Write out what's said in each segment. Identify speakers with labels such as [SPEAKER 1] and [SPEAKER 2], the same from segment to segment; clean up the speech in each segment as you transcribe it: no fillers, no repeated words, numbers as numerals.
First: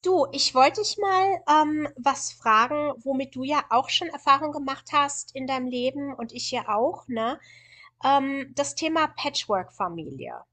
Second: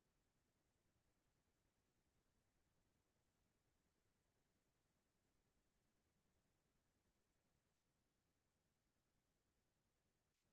[SPEAKER 1] Du, ich wollte dich mal was fragen, womit du ja auch schon Erfahrung gemacht hast in deinem Leben und ich ja auch, ne? Das Thema Patchwork-Familie.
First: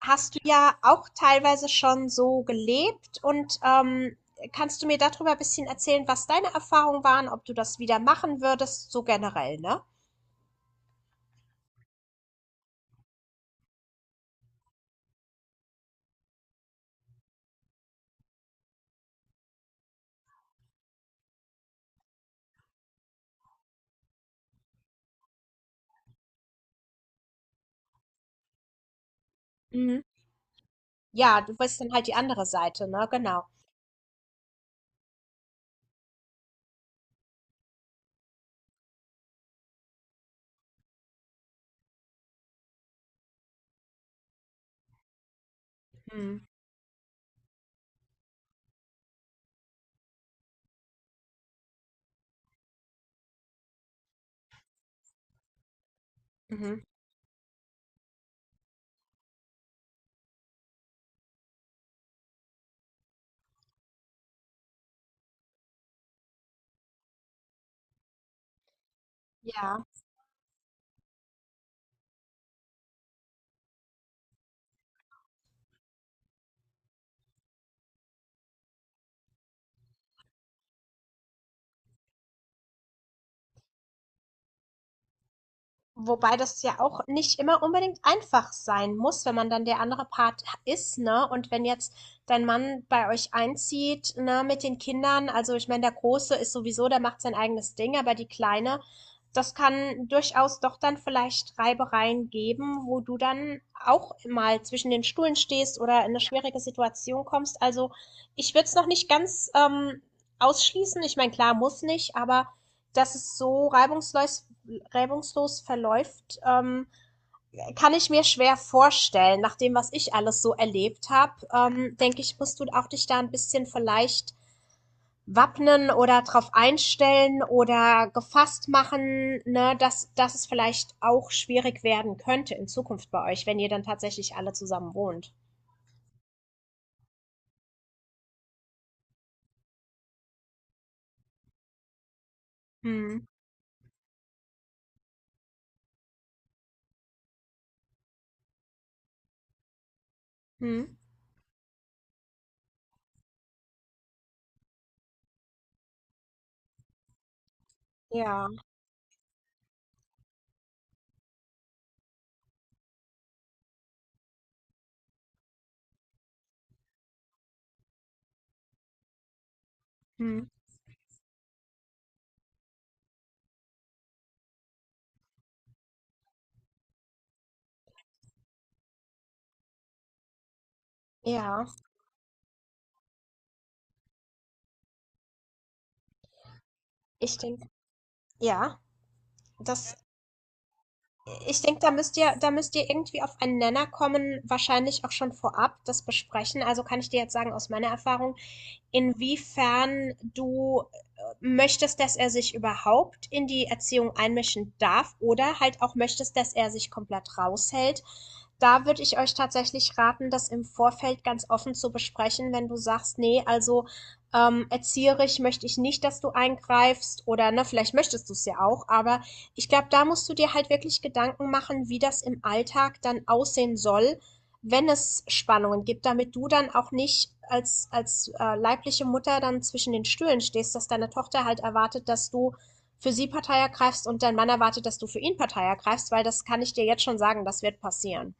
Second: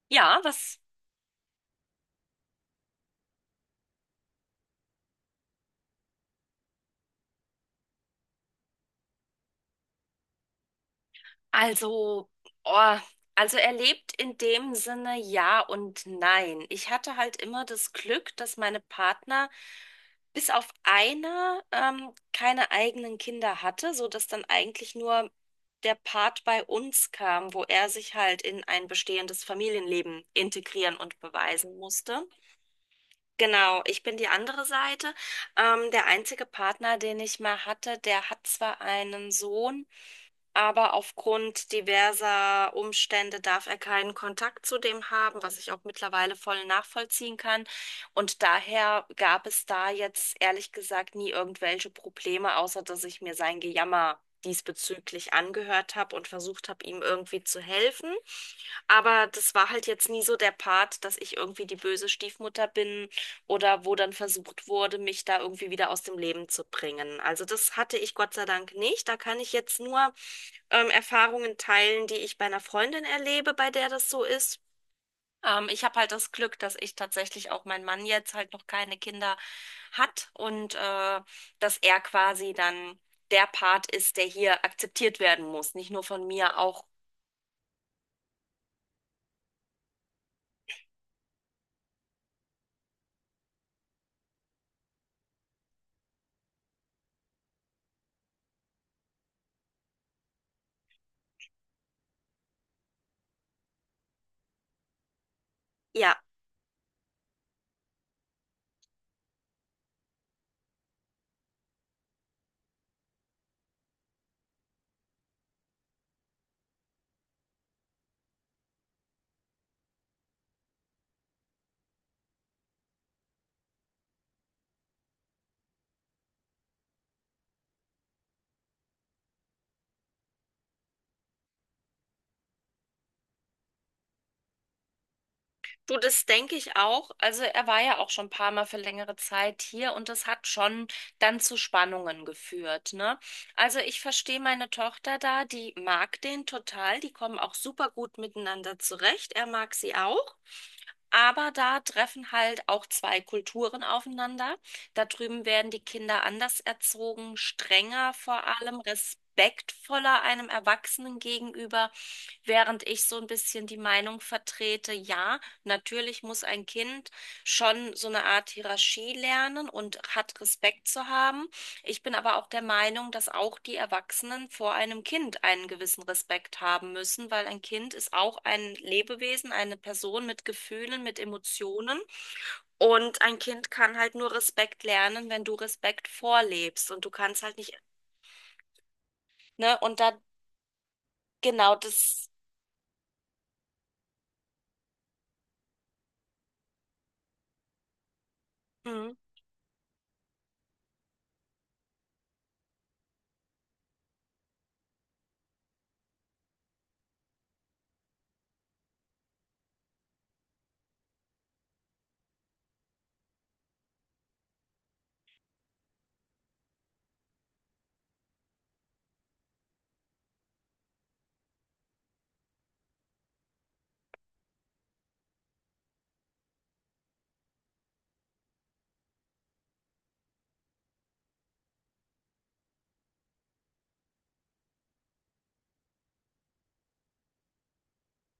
[SPEAKER 1] Hast du
[SPEAKER 2] Ja,
[SPEAKER 1] ja
[SPEAKER 2] was?
[SPEAKER 1] auch teilweise schon so gelebt und kannst du mir darüber ein bisschen erzählen, was deine Erfahrungen waren, ob du das wieder machen würdest, so generell, ne?
[SPEAKER 2] Also, oh, also er lebt in dem Sinne ja und nein. Ich hatte halt immer das Glück, dass meine Partner bis auf einer keine eigenen Kinder hatte, so dass dann eigentlich nur der Part bei uns kam, wo er sich halt in ein bestehendes
[SPEAKER 1] Mhm.
[SPEAKER 2] Familienleben integrieren und
[SPEAKER 1] Ja, du
[SPEAKER 2] beweisen
[SPEAKER 1] weißt dann halt die
[SPEAKER 2] musste.
[SPEAKER 1] andere Seite, ne? Genau.
[SPEAKER 2] Genau, ich bin die andere Seite. Der einzige Partner, den ich mal hatte, der hat zwar einen Sohn, aber aufgrund diverser Umstände darf er keinen Kontakt zu dem haben, was ich auch mittlerweile
[SPEAKER 1] Mhm.
[SPEAKER 2] voll nachvollziehen kann. Und daher gab es da jetzt ehrlich gesagt nie irgendwelche Probleme, außer dass ich mir sein Gejammer diesbezüglich angehört habe und versucht
[SPEAKER 1] Mhm.
[SPEAKER 2] habe, ihm irgendwie zu helfen. Aber das war halt jetzt nie so der Part, dass ich irgendwie die böse Stiefmutter bin oder wo dann versucht wurde, mich da irgendwie wieder aus dem Leben zu bringen. Also das hatte ich Gott sei Dank nicht. Da kann ich jetzt
[SPEAKER 1] Ja.
[SPEAKER 2] nur Erfahrungen teilen, die ich bei einer Freundin erlebe, bei der das so ist. Ich habe halt das Glück, dass ich tatsächlich auch mein Mann jetzt halt noch keine Kinder hat und dass er quasi dann der Part ist, der hier akzeptiert werden muss. Nicht nur von
[SPEAKER 1] Wobei
[SPEAKER 2] mir,
[SPEAKER 1] das ja
[SPEAKER 2] auch
[SPEAKER 1] auch nicht immer unbedingt einfach sein muss, wenn man dann der andere Part ist, ne? Und wenn jetzt dein Mann bei euch einzieht, ne, mit den Kindern, also ich meine, der Große ist sowieso, der macht sein eigenes Ding, aber die Kleine, das kann durchaus doch dann vielleicht Reibereien geben, wo du dann auch mal zwischen den Stühlen stehst oder in
[SPEAKER 2] ja.
[SPEAKER 1] eine schwierige Situation kommst. Also ich würde es noch nicht ganz ausschließen. Ich meine, klar, muss nicht, aber dass es so reibungslos verläuft, kann ich mir schwer vorstellen. Nach dem, was ich alles so erlebt habe, denke ich, musst du auch dich da ein bisschen vielleicht wappnen oder drauf einstellen oder gefasst machen, ne, dass es vielleicht auch schwierig werden könnte in Zukunft bei euch, wenn ihr dann tatsächlich alle zusammen wohnt.
[SPEAKER 2] Du, das denke ich auch. Also er war ja auch schon ein paar Mal für längere Zeit hier und das hat schon dann zu Spannungen geführt, ne?
[SPEAKER 1] Hm.
[SPEAKER 2] Also ich verstehe meine Tochter da, die mag den total, die kommen auch super gut miteinander zurecht. Er mag sie auch.
[SPEAKER 1] Hm.
[SPEAKER 2] Aber da treffen halt auch zwei Kulturen aufeinander. Da drüben werden die Kinder anders erzogen, strenger vor
[SPEAKER 1] Ja.
[SPEAKER 2] allem, respektvoller einem Erwachsenen gegenüber, während ich so ein bisschen die Meinung vertrete, ja, natürlich muss ein Kind schon so eine Art Hierarchie lernen und hat
[SPEAKER 1] Hm.
[SPEAKER 2] Respekt zu haben. Ich bin aber auch der Meinung, dass auch die Erwachsenen vor einem Kind einen gewissen Respekt haben müssen, weil ein Kind ist auch ein Lebewesen, eine Person mit Gefühlen, mit
[SPEAKER 1] Ja.
[SPEAKER 2] Emotionen. Und ein Kind kann halt nur Respekt lernen, wenn du Respekt vorlebst. Und du
[SPEAKER 1] Ich
[SPEAKER 2] kannst halt
[SPEAKER 1] denke,
[SPEAKER 2] nicht,
[SPEAKER 1] ja,
[SPEAKER 2] ne?
[SPEAKER 1] das
[SPEAKER 2] Und da,
[SPEAKER 1] ich
[SPEAKER 2] genau,
[SPEAKER 1] denke, da müsst
[SPEAKER 2] das.
[SPEAKER 1] ihr, da müsst ihr irgendwie auf einen Nenner kommen, wahrscheinlich auch schon vorab das besprechen. Also kann ich dir jetzt sagen, aus meiner Erfahrung,
[SPEAKER 2] Hm.
[SPEAKER 1] inwiefern du möchtest, dass er sich überhaupt in die Erziehung einmischen darf oder halt auch möchtest, dass er sich komplett raushält. Da würde ich euch tatsächlich raten, das im Vorfeld ganz offen zu besprechen, wenn du sagst, nee, also erzieherisch möchte ich nicht, dass du eingreifst oder ne, vielleicht möchtest du es ja auch, aber ich glaube, da musst du dir halt wirklich Gedanken machen, wie das im Alltag dann aussehen soll, wenn es Spannungen gibt, damit du dann auch nicht als leibliche Mutter dann zwischen den Stühlen stehst, dass deine Tochter halt erwartet, dass du für sie Partei ergreifst und dein Mann erwartet, dass du für ihn Partei ergreifst, weil das kann ich dir jetzt schon sagen, das wird passieren.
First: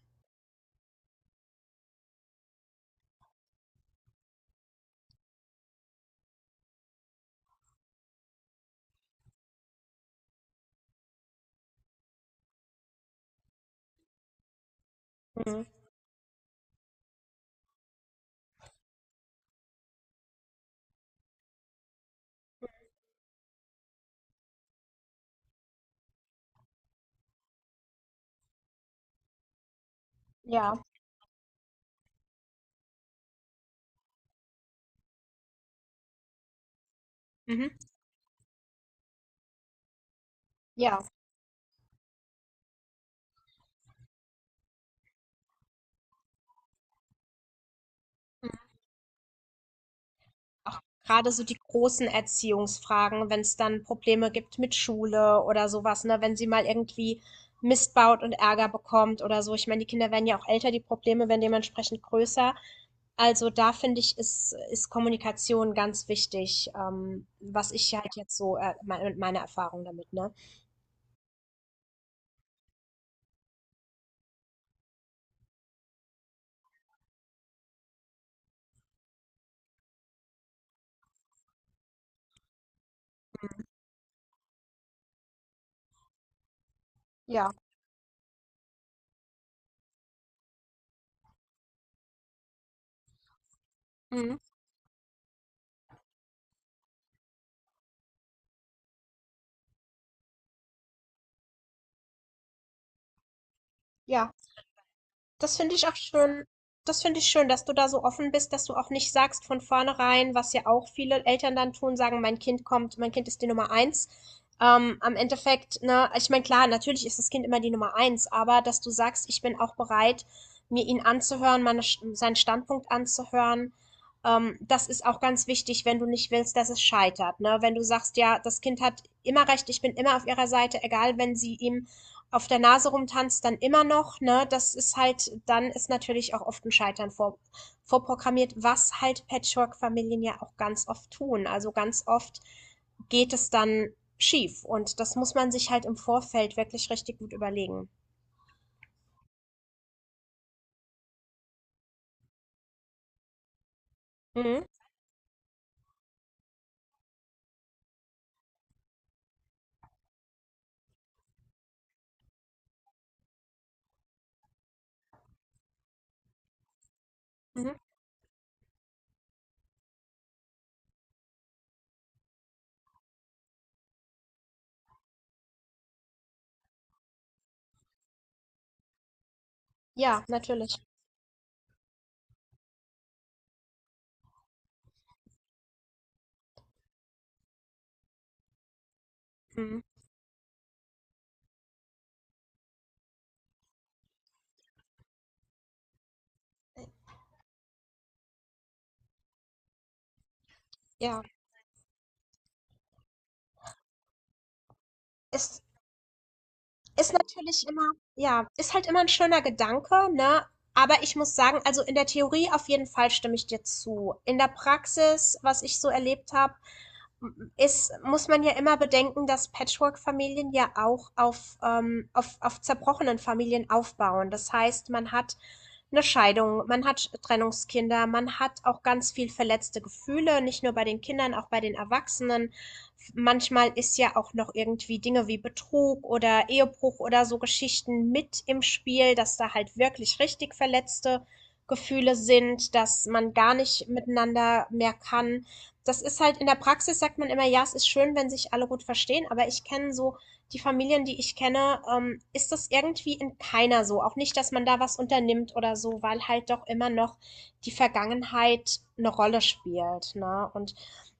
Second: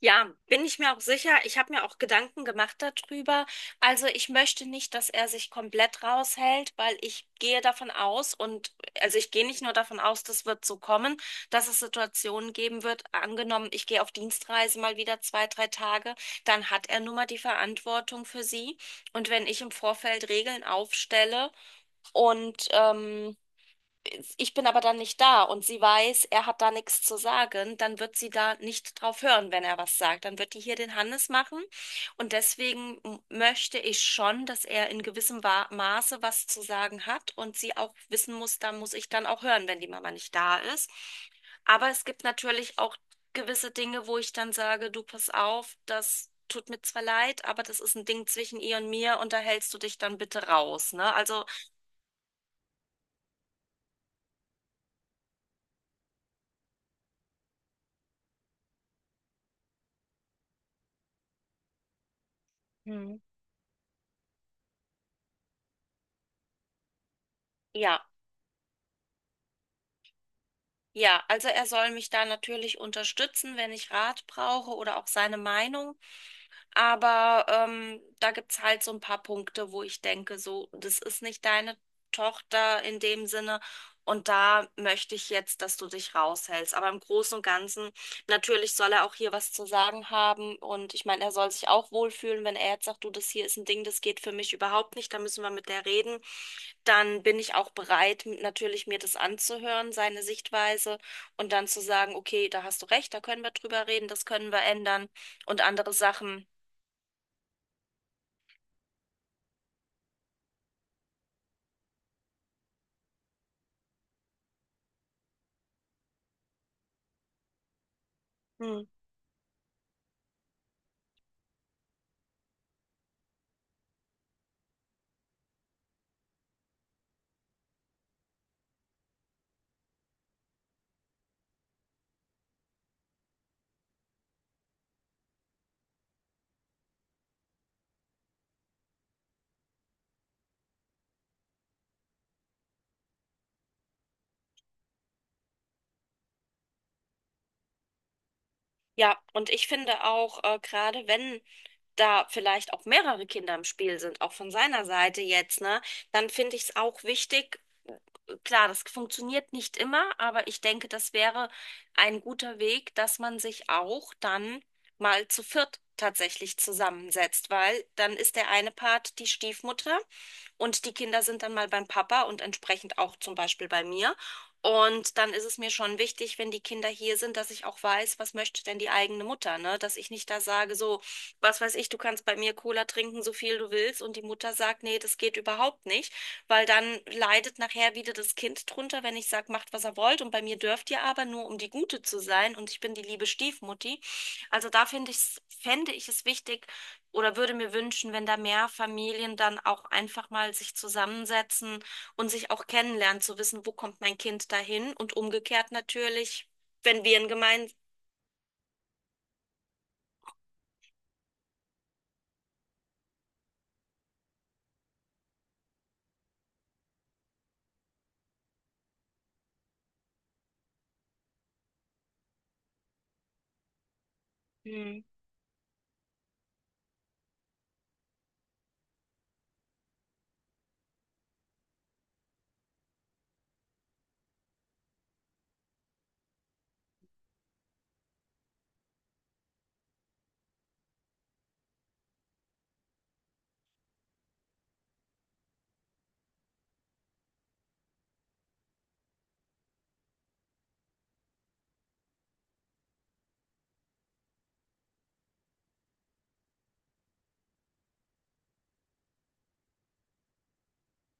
[SPEAKER 2] Ja, bin ich mir auch sicher. Ich habe mir auch Gedanken gemacht darüber. Also ich möchte nicht, dass er sich komplett raushält, weil ich gehe davon aus und also ich gehe nicht nur davon aus, das wird so kommen, dass es Situationen geben wird. Angenommen, ich gehe auf Dienstreise mal wieder zwei,
[SPEAKER 1] Mhm.
[SPEAKER 2] drei Tage, dann hat er nun mal die Verantwortung für sie. Und wenn ich im Vorfeld Regeln aufstelle und ich bin aber dann nicht da und sie weiß, er hat da nichts zu sagen, dann wird sie da nicht drauf hören, wenn er was sagt. Dann wird die
[SPEAKER 1] Ja.
[SPEAKER 2] hier den Hannes machen. Und deswegen möchte ich schon, dass er in gewissem Maße was zu sagen hat und sie
[SPEAKER 1] Mhm.
[SPEAKER 2] auch wissen muss, da muss ich dann auch hören, wenn die Mama nicht da ist.
[SPEAKER 1] Ja,
[SPEAKER 2] Aber es gibt natürlich auch gewisse Dinge, wo ich dann sage, du pass auf, das tut mir zwar leid, aber das ist ein Ding zwischen ihr und mir und da hältst du dich dann bitte
[SPEAKER 1] auch
[SPEAKER 2] raus, ne?
[SPEAKER 1] gerade so
[SPEAKER 2] Also
[SPEAKER 1] die großen Erziehungsfragen, wenn es dann Probleme gibt mit Schule oder sowas, ne? Wenn sie mal irgendwie Mist baut und Ärger bekommt oder so. Ich meine, die Kinder werden ja auch älter, die Probleme werden dementsprechend größer.
[SPEAKER 2] mhm,
[SPEAKER 1] Also da finde ich, ist Kommunikation ganz wichtig, was ich
[SPEAKER 2] ja.
[SPEAKER 1] halt jetzt so, meine Erfahrung damit, ne?
[SPEAKER 2] Ja, also er soll mich da natürlich unterstützen, wenn ich Rat brauche oder auch seine Meinung. Aber da gibt es halt so ein paar Punkte, wo ich denke, so, das ist nicht deine Tochter in dem Sinne. Und da möchte ich jetzt, dass du dich raushältst. Aber im Großen und
[SPEAKER 1] Ja,
[SPEAKER 2] Ganzen, natürlich soll er auch hier was zu sagen haben. Und ich meine, er soll sich auch wohlfühlen, wenn er jetzt sagt, du, das hier ist ein Ding, das geht für
[SPEAKER 1] mhm,
[SPEAKER 2] mich überhaupt nicht, da müssen wir mit der reden. Dann bin ich auch bereit, natürlich mir das anzuhören, seine Sichtweise. Und dann zu sagen, okay, da hast du recht, da können wir drüber reden, das
[SPEAKER 1] ja.
[SPEAKER 2] können wir ändern.
[SPEAKER 1] Das
[SPEAKER 2] Und
[SPEAKER 1] finde ich
[SPEAKER 2] andere
[SPEAKER 1] auch schön.
[SPEAKER 2] Sachen.
[SPEAKER 1] Das finde ich schön, dass du da so offen bist, dass du auch nicht sagst von vornherein, was ja auch viele Eltern dann tun, sagen, mein Kind kommt, mein Kind ist die Nummer eins. Am Endeffekt, ne, ich meine, klar, natürlich ist das Kind immer die Nummer eins, aber dass
[SPEAKER 2] Hm.
[SPEAKER 1] du sagst, ich bin auch bereit, mir seinen Standpunkt anzuhören, das ist auch ganz wichtig, wenn du nicht willst, dass es scheitert, ne? Wenn du sagst, ja, das Kind hat immer recht, ich bin immer auf ihrer Seite, egal wenn sie ihm auf der Nase rumtanzt, dann immer noch, ne, das ist halt, dann ist natürlich auch oft ein vorprogrammiert, was halt Patchwork-Familien ja auch ganz oft tun. Also ganz oft geht es dann schief und das muss man sich halt im Vorfeld wirklich richtig gut überlegen.
[SPEAKER 2] Ja, und ich finde auch, gerade wenn da vielleicht auch mehrere Kinder im Spiel sind, auch von
[SPEAKER 1] Mhm.
[SPEAKER 2] seiner Seite jetzt, ne, dann finde ich es auch wichtig, klar, das funktioniert nicht immer, aber ich denke, das wäre ein guter Weg, dass man sich auch dann mal zu viert tatsächlich zusammensetzt,
[SPEAKER 1] Mhm.
[SPEAKER 2] weil dann ist der eine Part die Stiefmutter und die Kinder sind dann mal beim Papa und entsprechend auch zum Beispiel bei mir. Und dann ist es mir schon wichtig, wenn die Kinder hier sind, dass ich auch weiß, was möchte denn die eigene Mutter, ne? Dass ich
[SPEAKER 1] Ja,
[SPEAKER 2] nicht da sage,
[SPEAKER 1] natürlich.
[SPEAKER 2] so, was weiß ich, du kannst bei mir Cola trinken, so viel du willst, und die Mutter sagt, nee, das geht überhaupt nicht. Weil dann leidet nachher wieder das Kind drunter, wenn ich sage, macht,
[SPEAKER 1] Mhm.
[SPEAKER 2] was er wollt. Und bei mir dürft ihr aber nur, um die Gute zu sein. Und ich bin die liebe Stiefmutti. Also da finde ich, fände ich es wichtig oder würde mir wünschen, wenn da mehr Familien dann auch einfach mal sich
[SPEAKER 1] Ja,
[SPEAKER 2] zusammensetzen und sich auch kennenlernen, zu wissen, wo kommt mein Kind dahin. Und
[SPEAKER 1] ist,
[SPEAKER 2] umgekehrt natürlich, wenn
[SPEAKER 1] ist
[SPEAKER 2] wir ein
[SPEAKER 1] natürlich
[SPEAKER 2] gemeinsames
[SPEAKER 1] immer, ja, ist halt immer ein schöner Gedanke, ne, aber ich muss sagen, also in der Theorie auf jeden Fall stimme ich dir zu. In der Praxis, was ich so erlebt habe, ist, muss man ja immer bedenken, dass Patchwork-Familien ja auch auf zerbrochenen Familien aufbauen. Das heißt, man hat eine Scheidung, man hat Trennungskinder, man hat auch ganz viel verletzte Gefühle, nicht nur bei den Kindern, auch bei den Erwachsenen. Manchmal ist ja auch noch irgendwie Dinge wie Betrug oder Ehebruch oder so Geschichten mit im Spiel, dass da halt wirklich richtig verletzte Gefühle sind, dass man gar nicht miteinander mehr kann. Das ist halt in der Praxis, sagt man immer, ja, es ist schön, wenn sich alle gut verstehen, aber ich kenne so die Familien, die ich kenne, ist das irgendwie in keiner so. Auch nicht, dass man da was unternimmt oder so, weil halt doch immer noch die Vergangenheit eine Rolle spielt, ne? Und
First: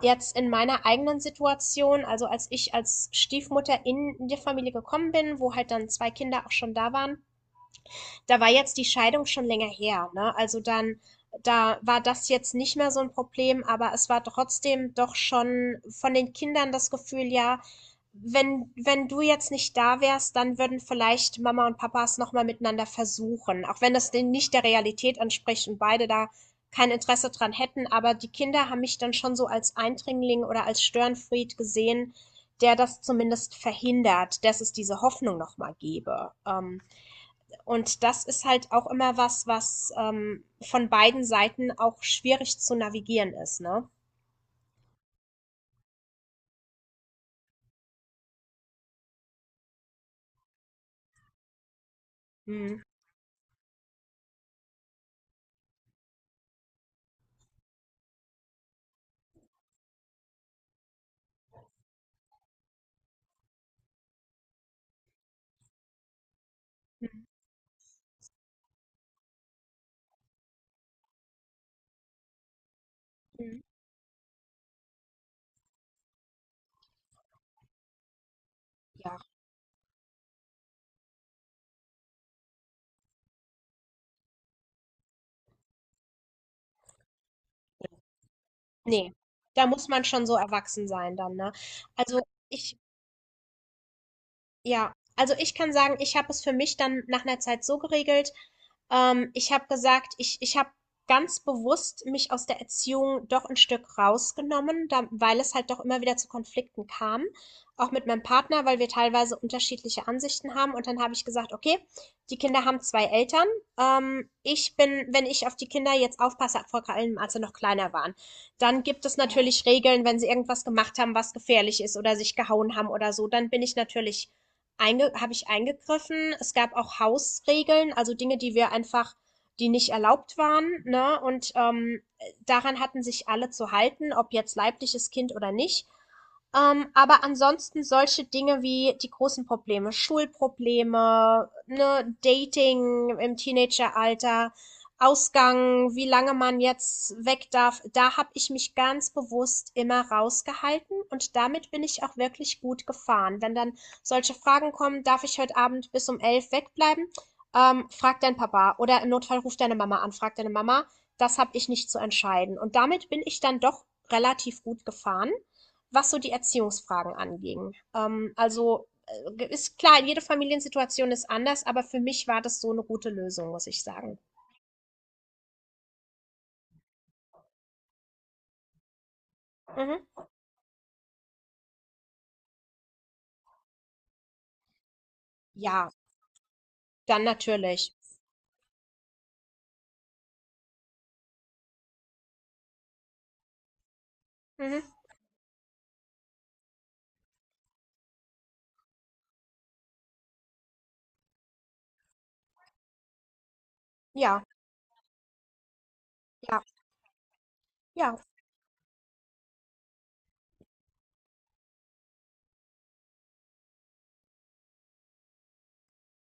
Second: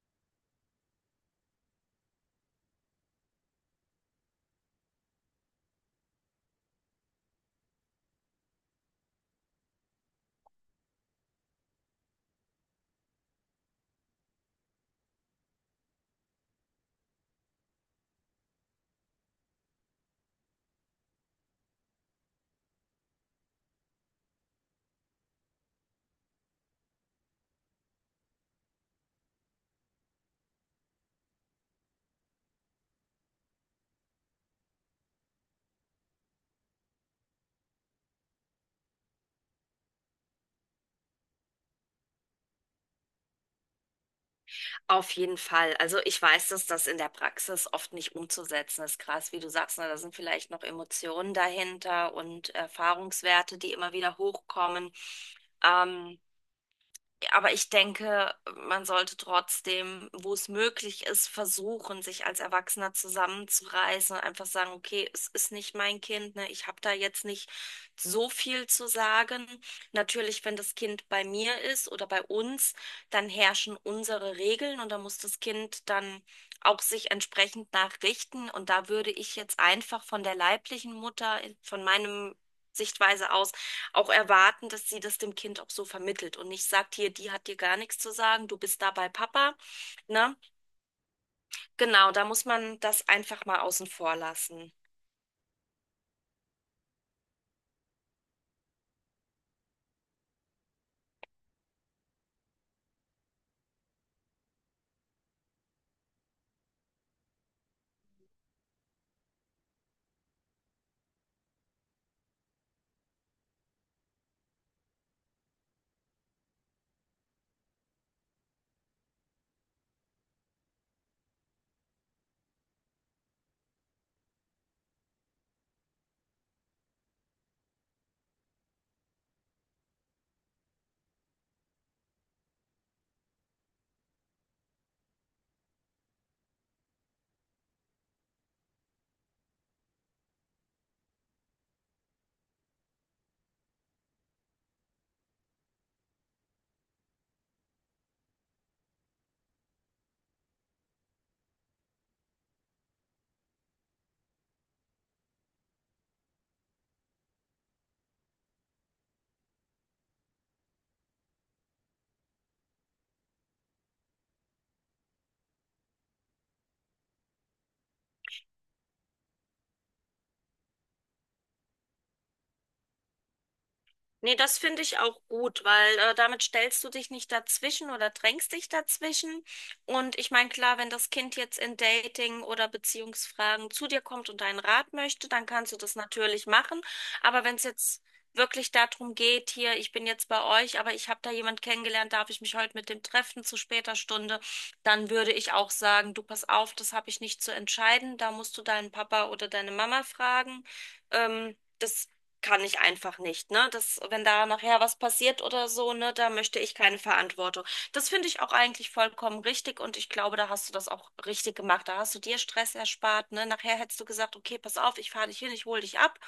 [SPEAKER 1] jetzt in meiner eigenen Situation, also als ich als Stiefmutter in die Familie gekommen bin, wo halt dann zwei Kinder auch schon da waren, da war jetzt die Scheidung schon länger her, ne? Also dann, da war das jetzt nicht mehr so ein Problem, aber es war trotzdem doch schon von den Kindern das Gefühl, ja, wenn du jetzt nicht da wärst, dann würden vielleicht Mama und Papa es nochmal miteinander versuchen. Auch wenn das denn nicht der Realität entspricht und beide da kein Interesse dran hätten. Aber die Kinder haben mich dann schon so als Eindringling oder als Störenfried gesehen, der das zumindest verhindert, dass es diese Hoffnung nochmal gäbe. Und das ist halt auch immer was, was von beiden Seiten auch schwierig zu navigieren ist, ne?
[SPEAKER 2] auf jeden Fall. Also ich weiß, dass das in der Praxis oft nicht umzusetzen ist. Krass, wie du sagst, ne, da sind vielleicht noch Emotionen dahinter und
[SPEAKER 1] Mhm.
[SPEAKER 2] Erfahrungswerte, die immer wieder hochkommen. Ähm, aber ich denke, man sollte trotzdem, wo es möglich ist, versuchen, sich als Erwachsener zusammenzureißen und einfach sagen, okay, es ist nicht mein Kind, ne? Ich habe da jetzt nicht so viel zu sagen. Natürlich, wenn das Kind bei mir ist oder bei uns, dann
[SPEAKER 1] Mhm.
[SPEAKER 2] herrschen unsere Regeln und da muss das Kind dann auch sich entsprechend nachrichten. Und da würde
[SPEAKER 1] Ja,
[SPEAKER 2] ich jetzt einfach von der leiblichen Mutter, von meinem Sichtweise aus, auch erwarten, dass sie das dem Kind auch so vermittelt und nicht sagt, hier, die hat dir gar nichts zu sagen, du bist da bei
[SPEAKER 1] ne,
[SPEAKER 2] Papa,
[SPEAKER 1] da muss man schon
[SPEAKER 2] ne?
[SPEAKER 1] so erwachsen sein dann, ne?
[SPEAKER 2] Genau,
[SPEAKER 1] Also,
[SPEAKER 2] da muss
[SPEAKER 1] ich
[SPEAKER 2] man das einfach mal außen vor lassen.
[SPEAKER 1] ja, also ich kann sagen, ich habe es für mich dann nach einer Zeit so geregelt, ich habe gesagt, ich habe ganz bewusst mich aus der Erziehung doch ein Stück rausgenommen, da weil es halt doch immer wieder zu Konflikten kam, auch mit meinem Partner, weil wir teilweise unterschiedliche Ansichten haben. Und dann habe ich gesagt: „Okay, die Kinder haben 2 Eltern. Ich bin Wenn ich auf die Kinder jetzt aufpasse, vor allem als sie noch kleiner waren, dann gibt es Ja. natürlich Regeln, wenn sie irgendwas gemacht haben, was gefährlich ist oder sich gehauen haben oder so, dann bin ich natürlich einge habe ich eingegriffen. Es gab auch Hausregeln, also Dinge, die wir einfach, die nicht erlaubt waren, ne? Und daran hatten sich alle zu halten, ob jetzt leibliches Kind oder nicht. Aber ansonsten solche Dinge wie die großen Probleme, Schulprobleme, ne, Dating im Teenageralter, Ausgang, wie lange man jetzt weg darf, da habe ich mich ganz bewusst immer rausgehalten und damit bin ich auch wirklich gut gefahren. Wenn dann solche Fragen kommen, darf ich heute Abend bis um elf wegbleiben? Frag deinen Papa oder im Notfall ruf deine Mama an, frag deine Mama. Das habe ich nicht zu entscheiden. Und damit bin ich dann doch relativ gut gefahren, was so die Erziehungsfragen anging. Ist klar, jede Familiensituation ist anders, aber für mich war das so eine gute Lösung, muss ich sagen.
[SPEAKER 2] Nee, das finde ich auch gut, weil damit stellst du dich nicht dazwischen oder drängst dich dazwischen.
[SPEAKER 1] Mhm.
[SPEAKER 2] Und ich meine, klar, wenn das Kind jetzt in Dating- oder Beziehungsfragen zu dir kommt und deinen Rat möchte, dann kannst du
[SPEAKER 1] Ja,
[SPEAKER 2] das natürlich machen.
[SPEAKER 1] dann
[SPEAKER 2] Aber wenn es
[SPEAKER 1] natürlich.
[SPEAKER 2] jetzt wirklich darum geht, hier, ich bin jetzt bei euch, aber ich habe da jemand kennengelernt, darf ich mich heute mit dem treffen zu später Stunde,
[SPEAKER 1] Mhm.
[SPEAKER 2] dann würde ich auch sagen, du pass auf, das habe ich nicht zu entscheiden, da musst du deinen Papa oder deine Mama fragen. Das kann ich einfach nicht, ne? Das, wenn
[SPEAKER 1] Ja,
[SPEAKER 2] da nachher was passiert oder so, ne, da möchte
[SPEAKER 1] ja,
[SPEAKER 2] ich keine Verantwortung. Das
[SPEAKER 1] ja,
[SPEAKER 2] finde ich auch eigentlich vollkommen richtig und ich glaube, da hast du das auch richtig gemacht. Da hast du dir Stress erspart, ne? Nachher hättest du gesagt, okay, pass auf, ich fahre dich hin, ich hole dich ab.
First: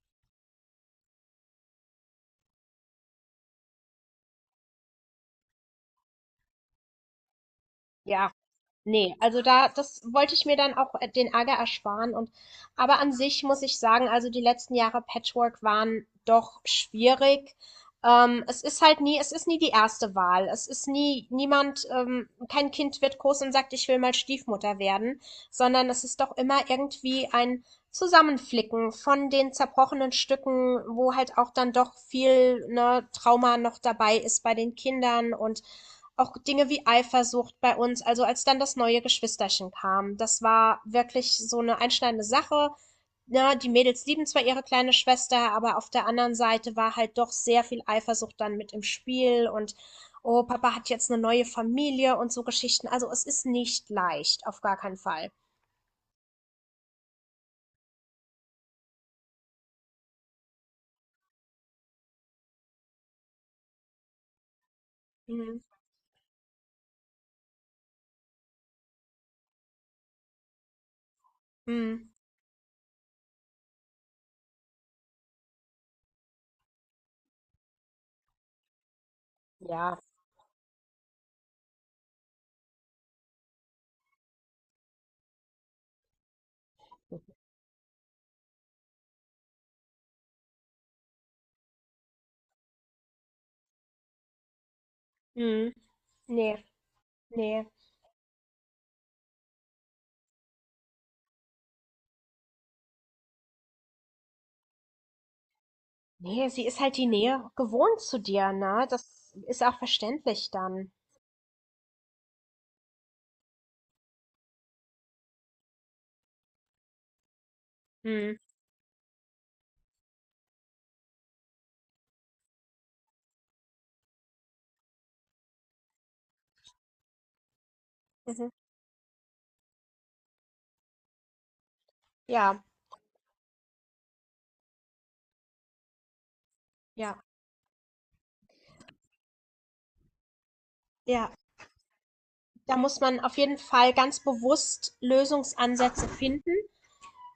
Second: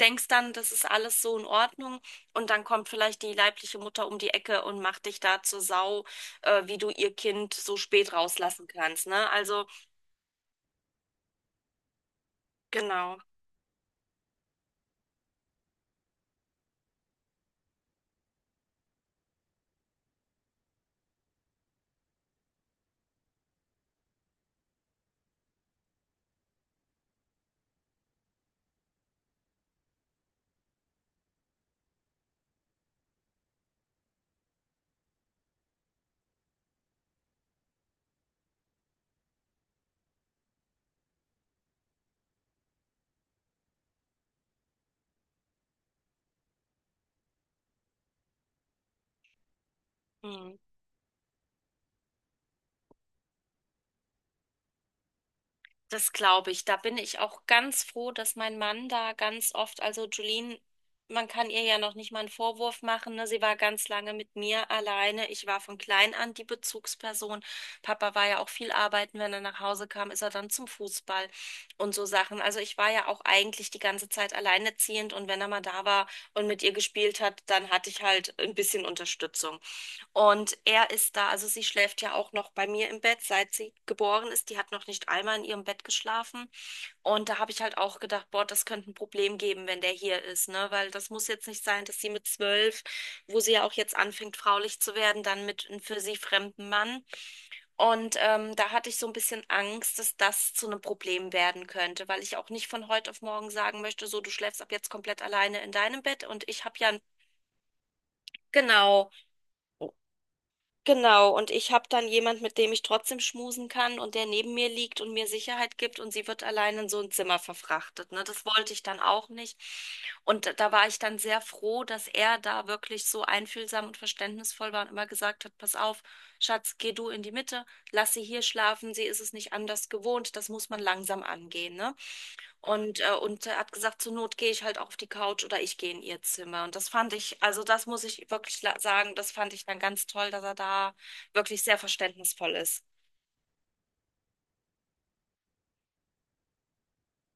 [SPEAKER 2] Denkst dann, das ist alles so in Ordnung und dann kommt vielleicht die leibliche Mutter um die Ecke und macht dich da zur Sau, wie du ihr Kind so spät
[SPEAKER 1] ja.
[SPEAKER 2] rauslassen kannst,
[SPEAKER 1] Ne,
[SPEAKER 2] ne?
[SPEAKER 1] also
[SPEAKER 2] Also,
[SPEAKER 1] da das wollte ich mir dann auch den Ärger ersparen und aber an
[SPEAKER 2] genau.
[SPEAKER 1] sich muss ich sagen, also die letzten Jahre Patchwork waren doch schwierig. Es ist nie die erste Wahl. Es ist nie niemand, kein Kind wird groß und sagt, ich will mal Stiefmutter werden, sondern es ist doch immer irgendwie ein Zusammenflicken von den zerbrochenen Stücken, wo halt auch dann doch viel, ne, Trauma noch dabei ist bei den Kindern und auch Dinge wie Eifersucht bei uns, also als dann das neue Geschwisterchen kam. Das war wirklich so eine einschneidende Sache. Na, die Mädels lieben zwar ihre kleine Schwester, aber auf der anderen Seite war halt doch sehr viel Eifersucht dann mit im Spiel und oh,
[SPEAKER 2] Hm.
[SPEAKER 1] Papa hat jetzt eine neue Familie und so Geschichten. Also es ist nicht leicht, auf gar keinen Fall.
[SPEAKER 2] Das glaube ich. Da bin ich auch ganz froh, dass mein Mann da ganz oft, also Julien, man kann ihr ja noch nicht mal einen Vorwurf machen, ne? Sie war ganz lange mit mir alleine. Ich
[SPEAKER 1] Mhm.
[SPEAKER 2] war von klein an die Bezugsperson. Papa war ja auch viel arbeiten. Wenn er nach Hause kam, ist er dann zum Fußball und so
[SPEAKER 1] Mhm.
[SPEAKER 2] Sachen. Also ich war ja auch eigentlich die ganze Zeit alleinerziehend und wenn er mal da war und mit ihr gespielt hat, dann hatte ich halt ein bisschen Unterstützung.
[SPEAKER 1] Ja,
[SPEAKER 2] Und er ist da, also sie schläft ja auch noch bei mir im Bett, seit sie geboren ist. Die hat noch nicht einmal in ihrem Bett geschlafen. Und da habe ich halt auch gedacht, boah, das könnte ein Problem geben, wenn der hier ist, ne? Weil das muss jetzt nicht sein, dass sie mit zwölf, wo sie ja auch jetzt anfängt, fraulich zu werden, dann mit
[SPEAKER 1] Mhm.
[SPEAKER 2] einem für sie
[SPEAKER 1] Nee,
[SPEAKER 2] fremden Mann.
[SPEAKER 1] nee.
[SPEAKER 2] Und da hatte ich so ein bisschen Angst, dass das zu einem Problem werden könnte, weil ich auch nicht von heute auf morgen sagen möchte, so, du schläfst ab jetzt komplett alleine in deinem Bett und
[SPEAKER 1] Nee,
[SPEAKER 2] ich
[SPEAKER 1] sie
[SPEAKER 2] habe
[SPEAKER 1] ist
[SPEAKER 2] ja
[SPEAKER 1] halt
[SPEAKER 2] ein
[SPEAKER 1] die Nähe gewohnt zu dir, ne?
[SPEAKER 2] genau.
[SPEAKER 1] Das ist auch verständlich dann.
[SPEAKER 2] Genau, und ich habe dann jemand, mit dem ich trotzdem schmusen kann und der neben mir liegt und mir Sicherheit gibt und sie wird allein in so ein Zimmer verfrachtet. Ne?
[SPEAKER 1] Mhm.
[SPEAKER 2] Das wollte ich dann auch nicht. Und da war ich dann sehr froh, dass er da wirklich so einfühlsam und verständnisvoll war und immer gesagt hat, pass auf, Schatz, geh du in die Mitte, lass sie hier
[SPEAKER 1] Mhm.
[SPEAKER 2] schlafen, sie ist es nicht anders gewohnt, das muss man langsam angehen, ne?
[SPEAKER 1] Ja,
[SPEAKER 2] Und er hat gesagt, zur Not gehe ich halt auf die Couch oder ich gehe in ihr Zimmer. Und das fand
[SPEAKER 1] ja.
[SPEAKER 2] ich, also das muss ich wirklich sagen, das fand ich dann ganz toll, dass er da
[SPEAKER 1] Ja,
[SPEAKER 2] wirklich sehr verständnisvoll
[SPEAKER 1] da
[SPEAKER 2] ist.
[SPEAKER 1] muss man auf jeden Fall ganz bewusst Lösungsansätze finden,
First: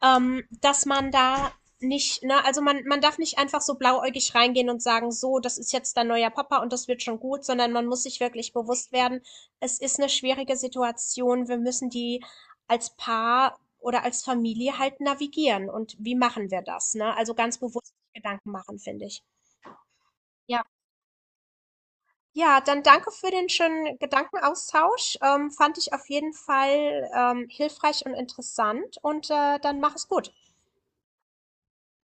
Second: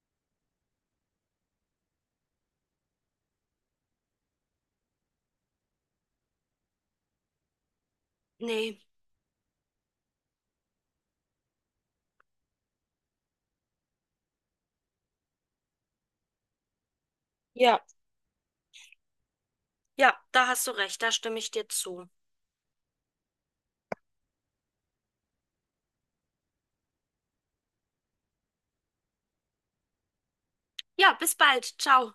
[SPEAKER 1] dass man da nicht, ne, also man darf nicht einfach so blauäugig reingehen und sagen, so, das ist jetzt dein neuer Papa und das wird schon gut, sondern man muss sich wirklich
[SPEAKER 2] Nee,
[SPEAKER 1] bewusst werden, es ist eine schwierige Situation, wir müssen die als Paar oder als Familie halt navigieren. Und wie machen wir das, ne? Also ganz
[SPEAKER 2] ja.
[SPEAKER 1] bewusst Gedanken machen, finde ich.
[SPEAKER 2] Ja, da
[SPEAKER 1] Ja.
[SPEAKER 2] hast du recht, da stimme ich dir zu.
[SPEAKER 1] Ja, dann danke für den schönen Gedankenaustausch. Fand ich auf jeden Fall, hilfreich und interessant und, dann mach es gut.
[SPEAKER 2] Ja, bis bald. Ciao.